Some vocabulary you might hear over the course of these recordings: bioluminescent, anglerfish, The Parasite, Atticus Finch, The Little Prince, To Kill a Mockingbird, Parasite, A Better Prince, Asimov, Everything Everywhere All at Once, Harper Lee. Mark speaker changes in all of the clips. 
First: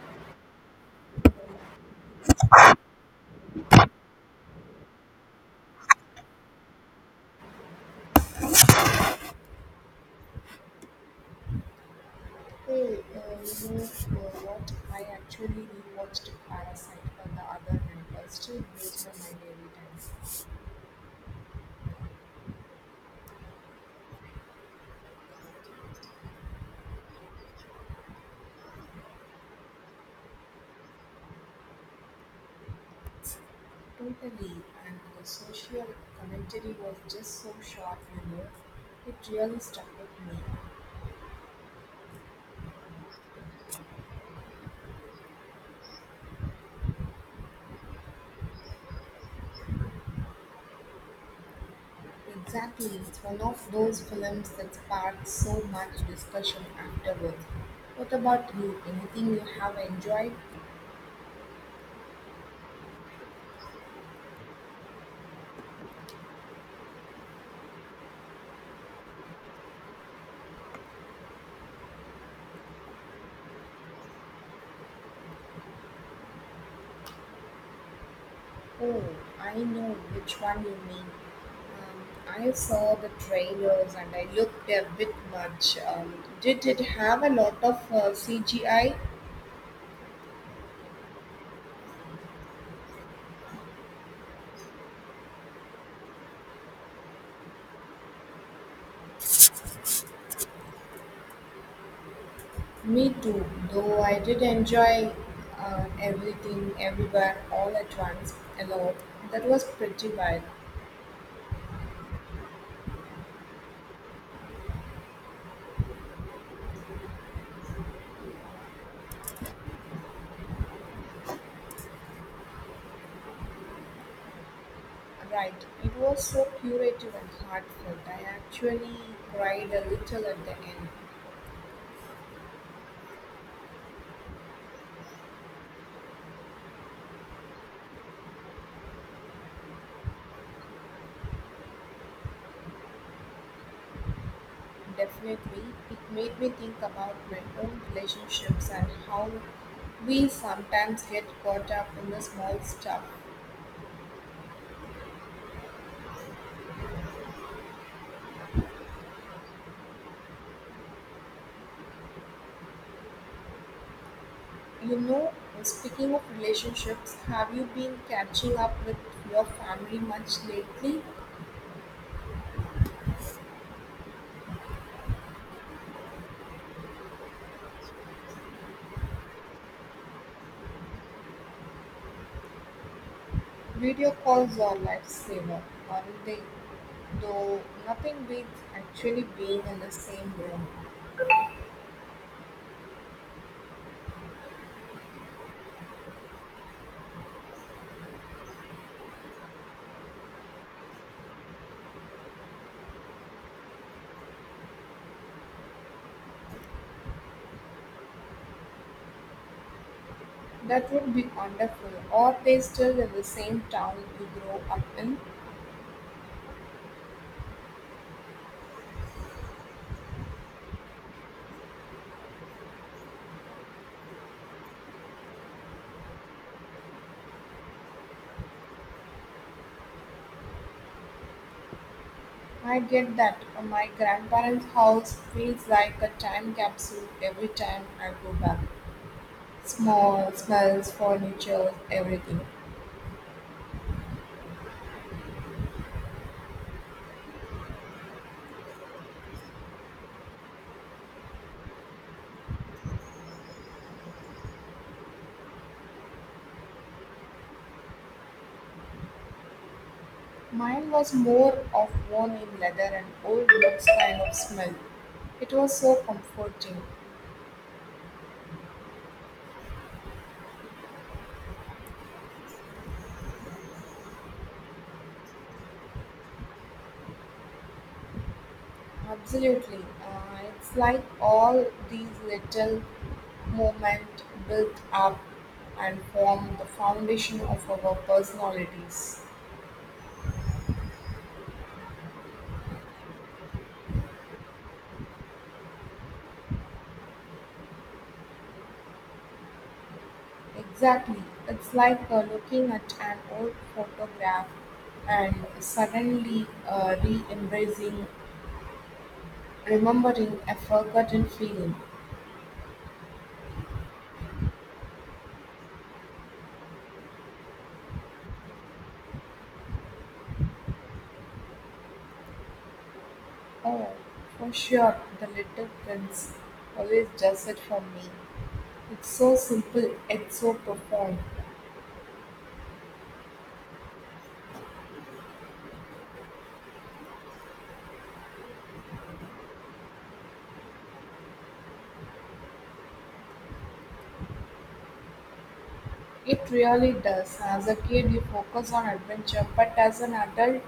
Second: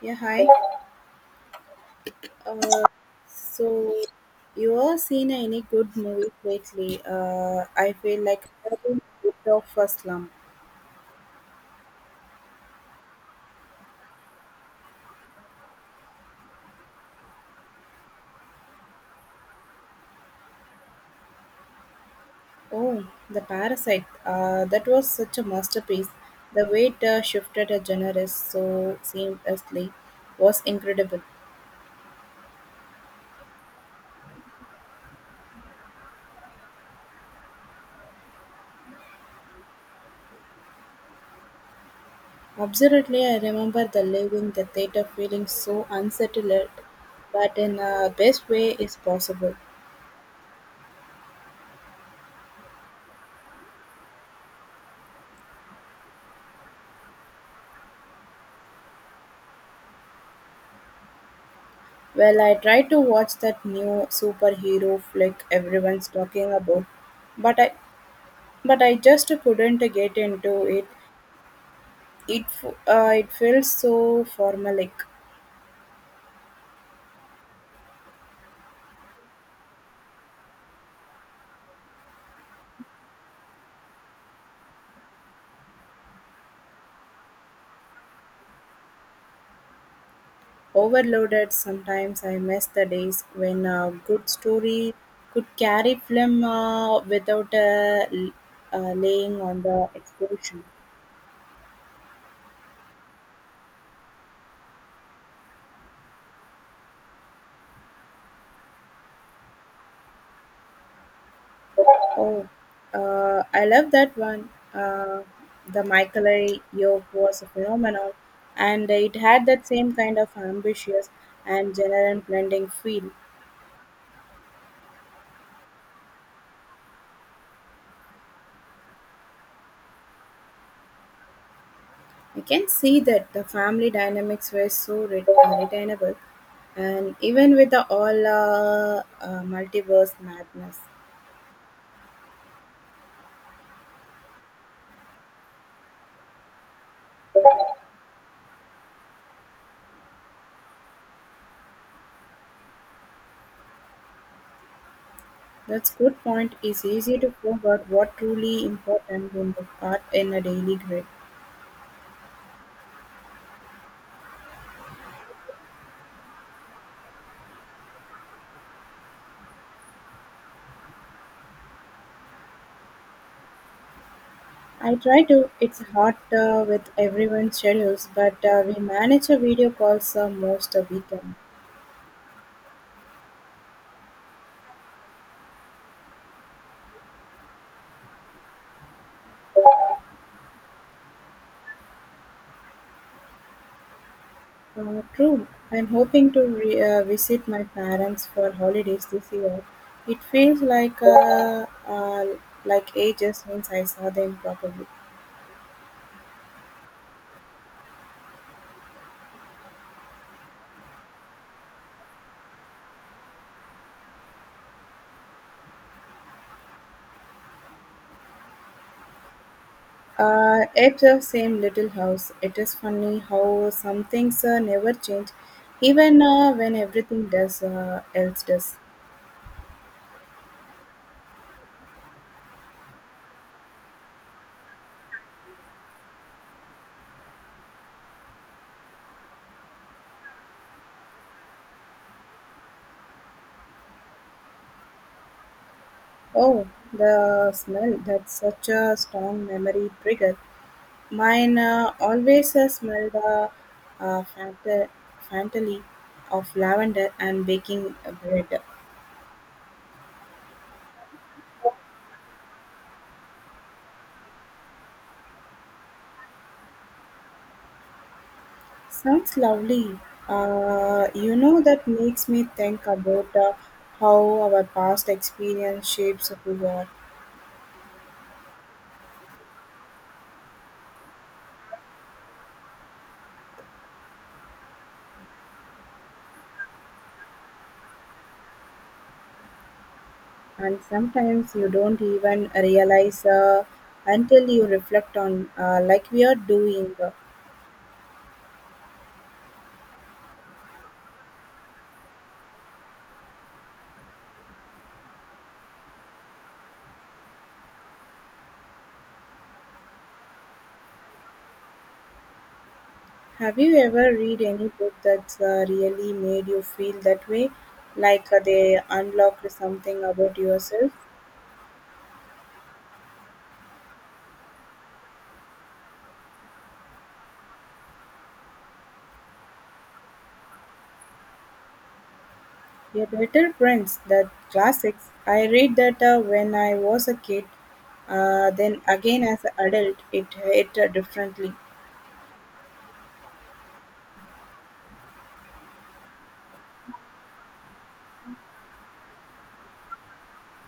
Speaker 1: Yeah, hi. Uh, so, you all seen any good movies lately? I feel like I've been a bit of a slump.
Speaker 2: Hey, you know what? I actually rewatched Parasite on the other hand. I still blows my mind every time.
Speaker 1: Oh, The Parasite. That was such a masterpiece. The way it shifted a genre so seamlessly was incredible.
Speaker 2: Totally, and the social commentary was just so sharp, It really stuck with me.
Speaker 1: Absolutely, I remember the leaving the theater feeling so unsettled, but in the best way is possible.
Speaker 2: Exactly, it's one of those films that sparked so much discussion afterwards. What about you? Anything you have enjoyed?
Speaker 1: Well, I tried to watch that new superhero flick everyone's talking about, but I but I just couldn't get into it. It feels so formalic,
Speaker 2: Oh, I know which one you mean. I saw the trailers and I looked a bit much. Did it have a lot of CGI?
Speaker 1: overloaded. Sometimes I miss the days when a good story could carry film without laying on the explosion.
Speaker 2: Me too, though I did enjoy everything, everywhere, all at once, a lot. That was pretty wild.
Speaker 1: Oh, I love that one. Uh, the Michael A. York was a phenomenon, and it had that same kind of ambitious and general blending feel.
Speaker 2: Right, it was so curative and heartfelt. I actually cried a little at the end.
Speaker 1: I can see that the family dynamics were so retainable, and even with the all multiverse madness.
Speaker 2: Definitely, it made me think about my own relationships and how we sometimes get caught up in the small stuff.
Speaker 1: That's good point. It's easy to forget what truly important in the part in a daily grid.
Speaker 2: You know, speaking of relationships, have you been catching up with your family much lately?
Speaker 1: I try to. It's hard with everyone's schedules, but we manage a video calls most of weekend.
Speaker 2: Video calls are lifesaver, aren't they? Though nothing beats actually being in the same room.
Speaker 1: True. I'm hoping to visit my parents for holidays this year. It feels like ages since I saw them properly.
Speaker 2: That would be wonderful. Are they still in the same town you grew up in?
Speaker 1: At the same little house, it is funny how some things never change, even when everything does else does.
Speaker 2: I get that. My grandparents' house feels like a time capsule every time I go back. Small smells, furniture, everything.
Speaker 1: Oh, the smell. That's such a strong memory trigger. Mine always smell the uh, fanta- fantasy of lavender and baking bread.
Speaker 2: Mine was more of worn in leather and old books kind of smell. It was so comforting.
Speaker 1: Sounds lovely. You know, that makes me think about how our past experience shapes who we are.
Speaker 2: Absolutely. It's like all these little moments built up and form the foundation of our personalities.
Speaker 1: And sometimes you don't even realize until you reflect on, like we are doing.
Speaker 2: Exactly. It's like looking at an old photograph and suddenly, remembering a forgotten feeling.
Speaker 1: Have you ever read any book that's really made you feel that way? Like they unlocked something about yourself?
Speaker 2: Oh, for sure, the little prince always does it for me. It's so simple, it's so profound.
Speaker 1: A Better Prince, the classics. I read that when I was a kid. Then again, as an adult, it hit differently.
Speaker 2: It really does. As a kid, you focus on adventure, but as an adult,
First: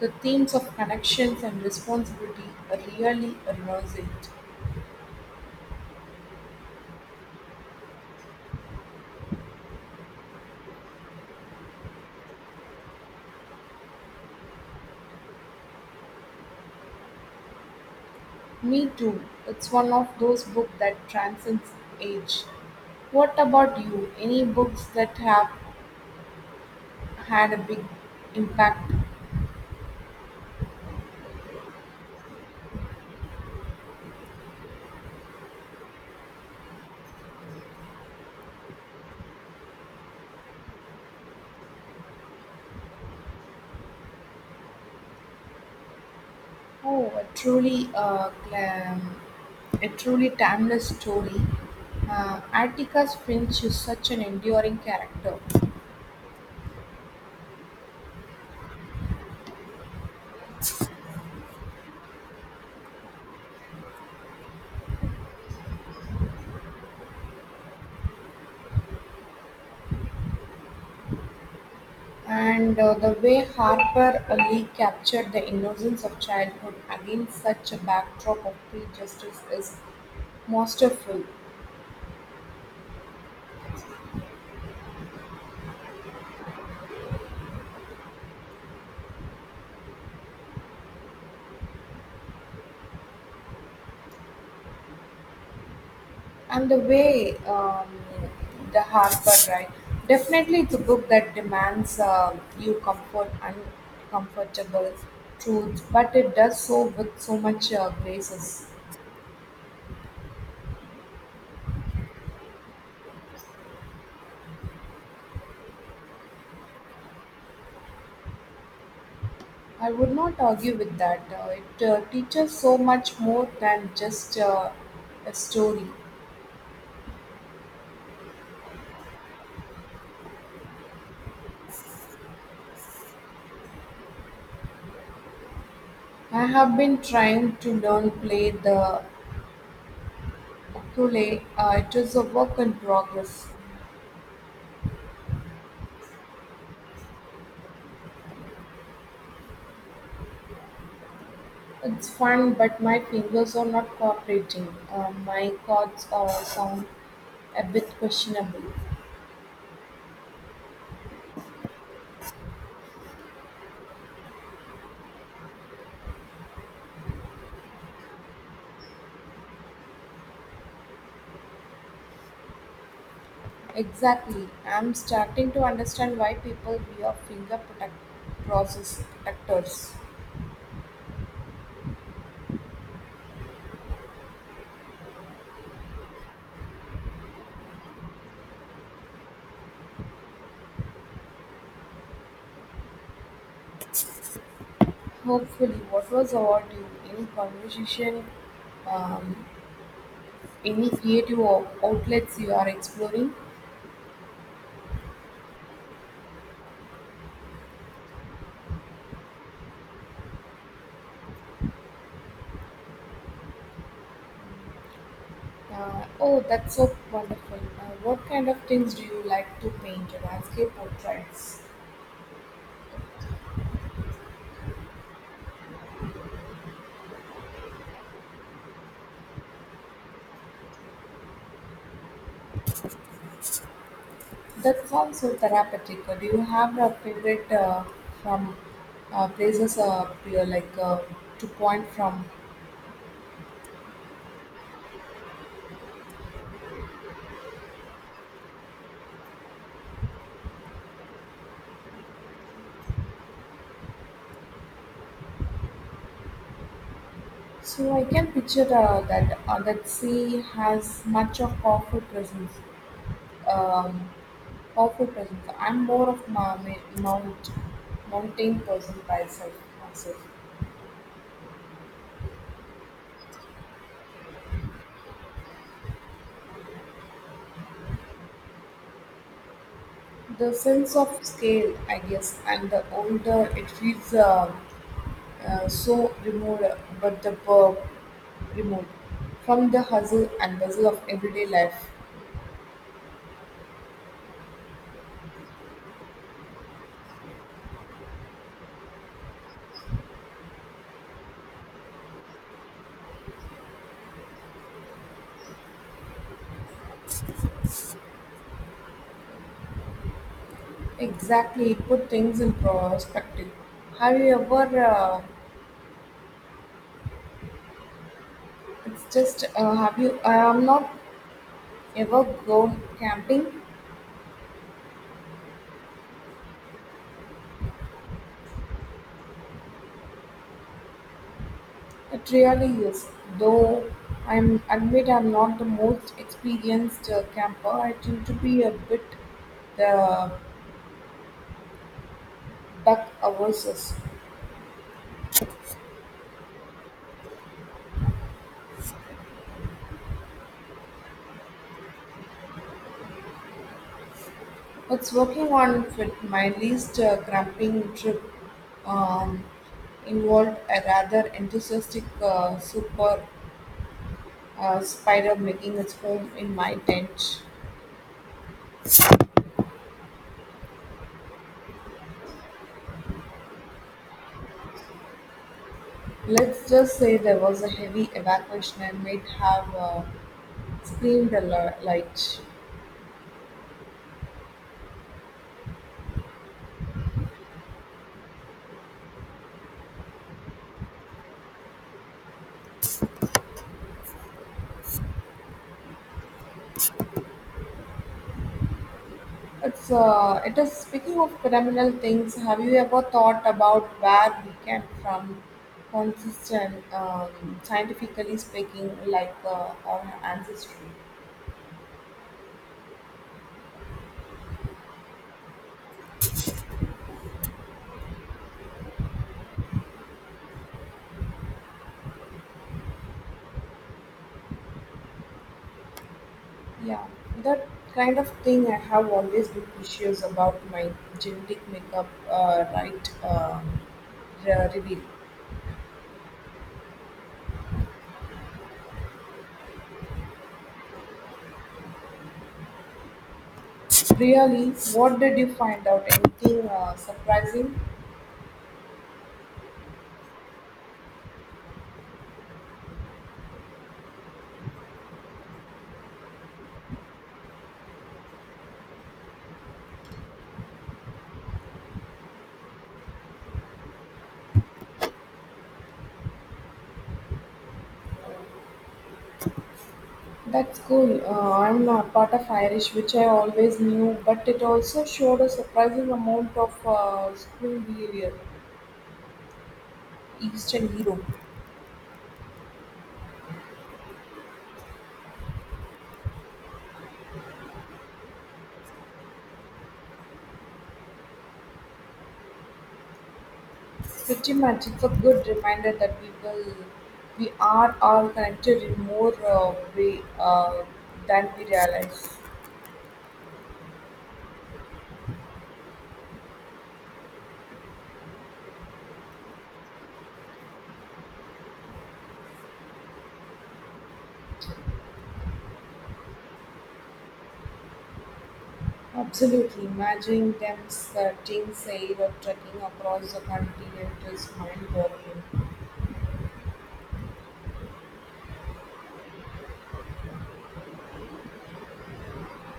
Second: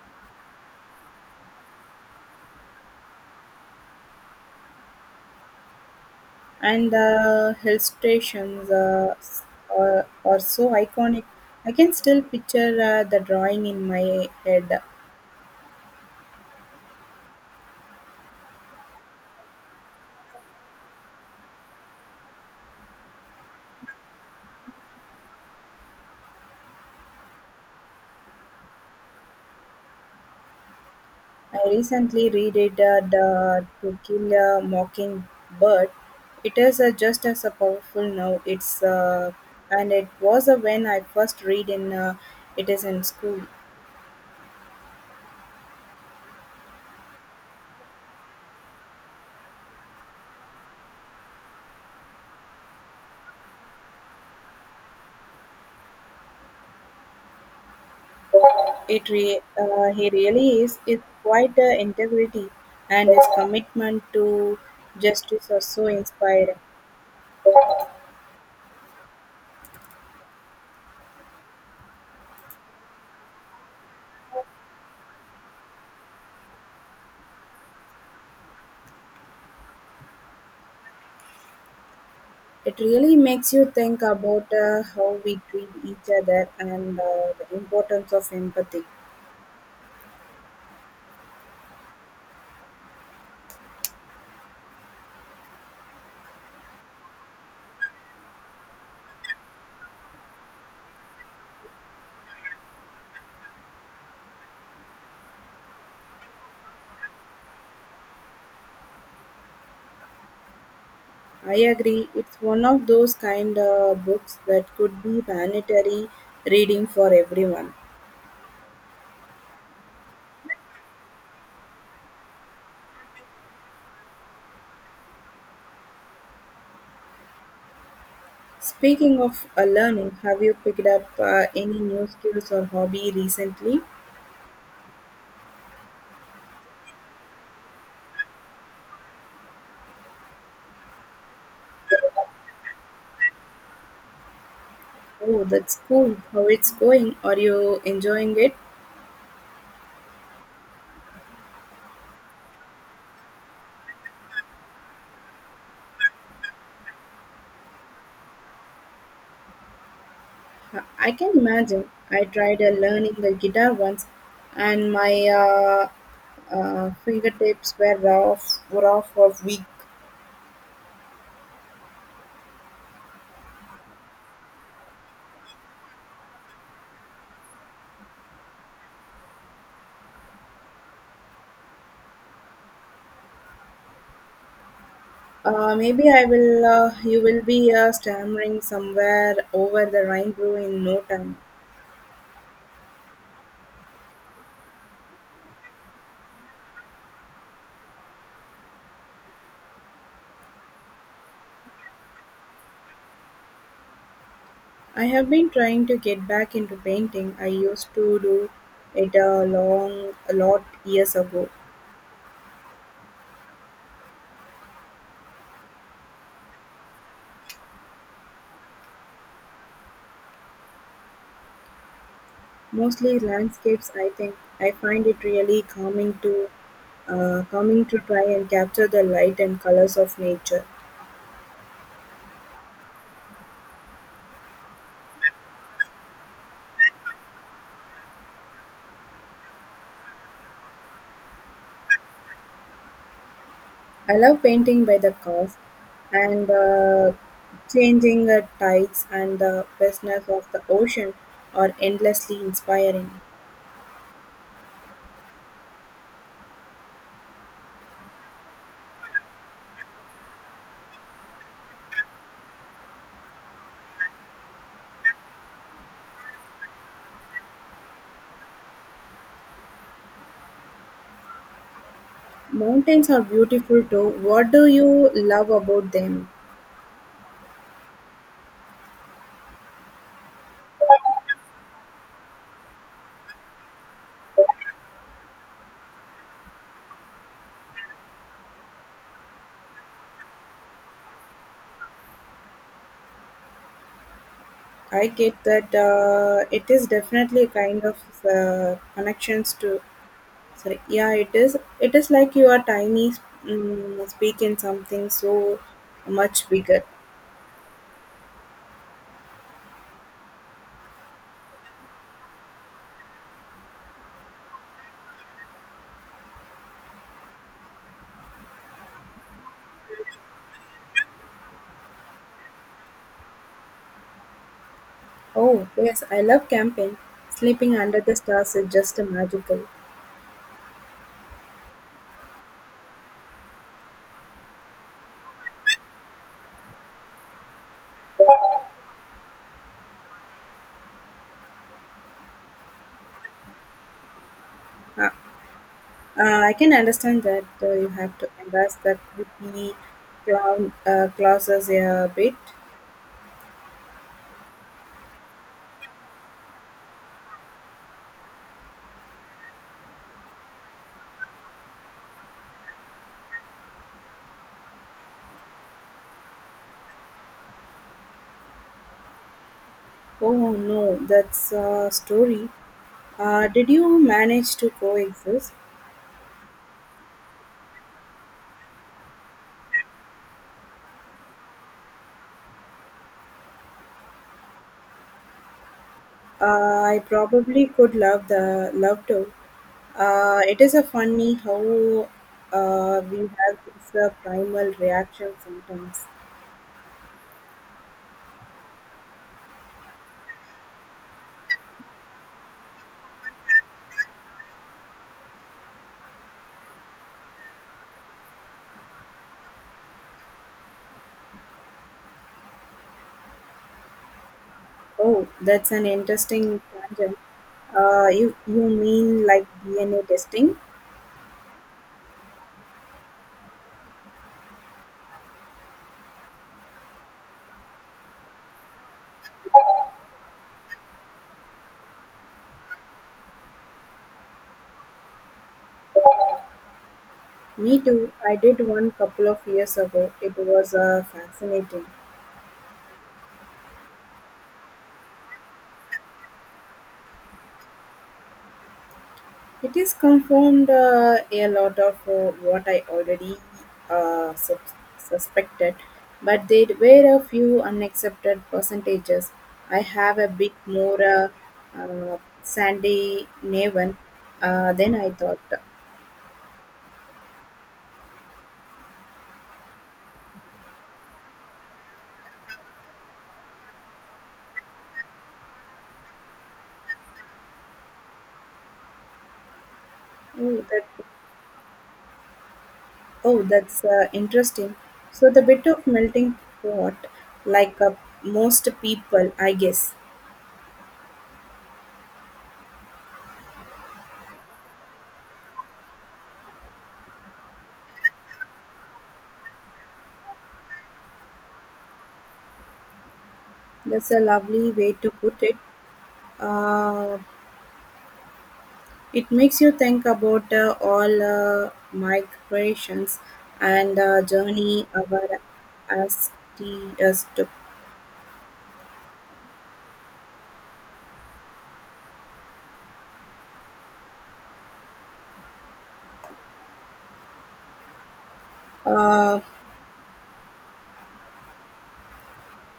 Speaker 2: the themes of connections and responsibility really emerge.
Speaker 1: And the hill stations are so iconic. I can still picture the drawing in my head.
Speaker 2: Me too. It's one of those books that transcends age. What about you? Any books that have had a big impact?
Speaker 1: I recently reread the To Kill a Mockingbird. It is just as a powerful now. It's and it was when I first read in it is in school.
Speaker 2: Oh, a truly, uh, um, a truly timeless story. Atticus Finch is such an enduring character,
Speaker 1: He really is. It's quite integrity and his commitment to justice are so inspiring.
Speaker 2: and the way Harper Lee captured the innocence of childhood against such a backdrop of prejudice is masterful.
Speaker 1: It really makes you think about how we treat each other and the importance of empathy.
Speaker 2: And the way the Harper, right? Definitely, it's a book that demands you comfort uncomfortable truths, but it does so with so much graces.
Speaker 1: I agree, it's one of those kind of books that could be mandatory reading for everyone.
Speaker 2: I would not argue with that. It teaches so much more than just a story.
Speaker 1: Speaking of learning, have you picked up any new skills or hobby recently?
Speaker 2: I have been trying to learn play the ukulele. It is a work in progress.
Speaker 1: Oh, that's cool. How it's going? Are you enjoying it?
Speaker 2: It's fun, but my fingers are not cooperating. My chords are sound a bit questionable.
Speaker 1: I can imagine. I tried learning the guitar once, and my fingertips were off for weeks.
Speaker 2: Exactly. I'm starting to understand why people wear process protectors.
Speaker 1: Maybe I will. You will be stammering somewhere over the rainbow in no time.
Speaker 2: Hopefully, what was about you? Any conversation? Um, any creative outlets you are exploring?
Speaker 1: I have been trying to get back into painting. I used to do it a long, a lot years ago.
Speaker 2: Oh, that's so wonderful. What kind of things do you like to paint? Landscape portraits?
Speaker 1: Mostly landscapes. I think I find it really calming calming to try and capture the light and colors of nature.
Speaker 2: That sounds so therapeutic. Do you have a favorite from places you like to point from?
Speaker 1: I love painting by the cause and changing the tides and the vastness of the ocean are endlessly inspiring.
Speaker 2: So I can picture that sea has much of powerful presence. Um, I'm more of mountain person myself.
Speaker 1: Mountains are beautiful too. What do you love about them?
Speaker 2: The sense of scale, I guess, and the older it feels. So removed, but the verb removed from the hustle and bustle of everyday life.
Speaker 1: I get that it is definitely a kind of connections to. Sorry, yeah, it is. It is like you are tiny, speaking something so much bigger.
Speaker 2: Exactly, put things in perspective. Have you ever? It's just have you? I am not ever gone camping.
Speaker 1: Oh yes, I love camping. Sleeping under the stars is just magical.
Speaker 2: It really is, though. I'm admit I'm not the most experienced camper. I tend to be a bit the buck averses.
Speaker 1: Uh, I can understand that you have to embrace that would-be clown classes a bit.
Speaker 2: It's working on fit. My least cramping trip um, involved a rather enthusiastic super spider making its home in my tent.
Speaker 1: Oh no, that's a story. Did you manage to coexist?
Speaker 2: Let's just say there was a heavy evacuation and might have screamed a light.
Speaker 1: I probably could love the love to. It is a funny how we have this primal reaction sometimes.
Speaker 2: It is speaking of criminal things. Have you ever thought about where we came from? Consistent, scientifically speaking, like our ancestry.
Speaker 1: Oh, that's an interesting tangent. You mean like DNA testing?
Speaker 2: Yeah, that kind of thing I have always been issues about my genetic makeup, right? Reveal.
Speaker 1: Me too. I did one couple of years ago. It was fascinating.
Speaker 2: Really, what did you find out? Anything surprising?
Speaker 1: It is confirmed a lot of what I already suspected, but there were a few unaccepted percentages. I have a bit more sandy naven than I thought.
Speaker 2: That's cool. I'm a part of Irish, which I always knew, but it also showed a surprising amount of school behavior,
Speaker 1: Oh, that,
Speaker 2: Eastern Europe.
Speaker 1: oh that's interesting. So the bit of melting pot, like most people, I guess.
Speaker 2: Pretty much, it's a good reminder that people we are all connected in more way than we realize.
Speaker 1: That's a lovely way to put it. Uh, it makes you think about all migrations and journey our as to.
Speaker 2: Absolutely, imagine them starting, say, or trekking across the continent is mind-boggling.
Speaker 1: Uh,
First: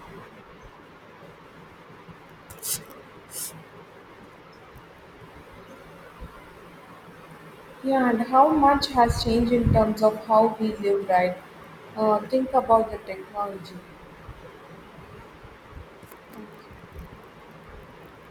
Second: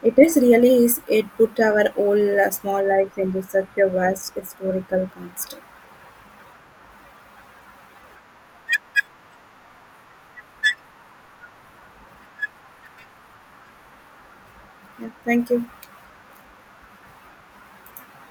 Speaker 1: it is really is it put our whole small life into such a vast historical context.
Speaker 2: Yeah, and how much has changed in terms of how we live, right? Think about the technology.
Speaker 1: Yeah, thank you.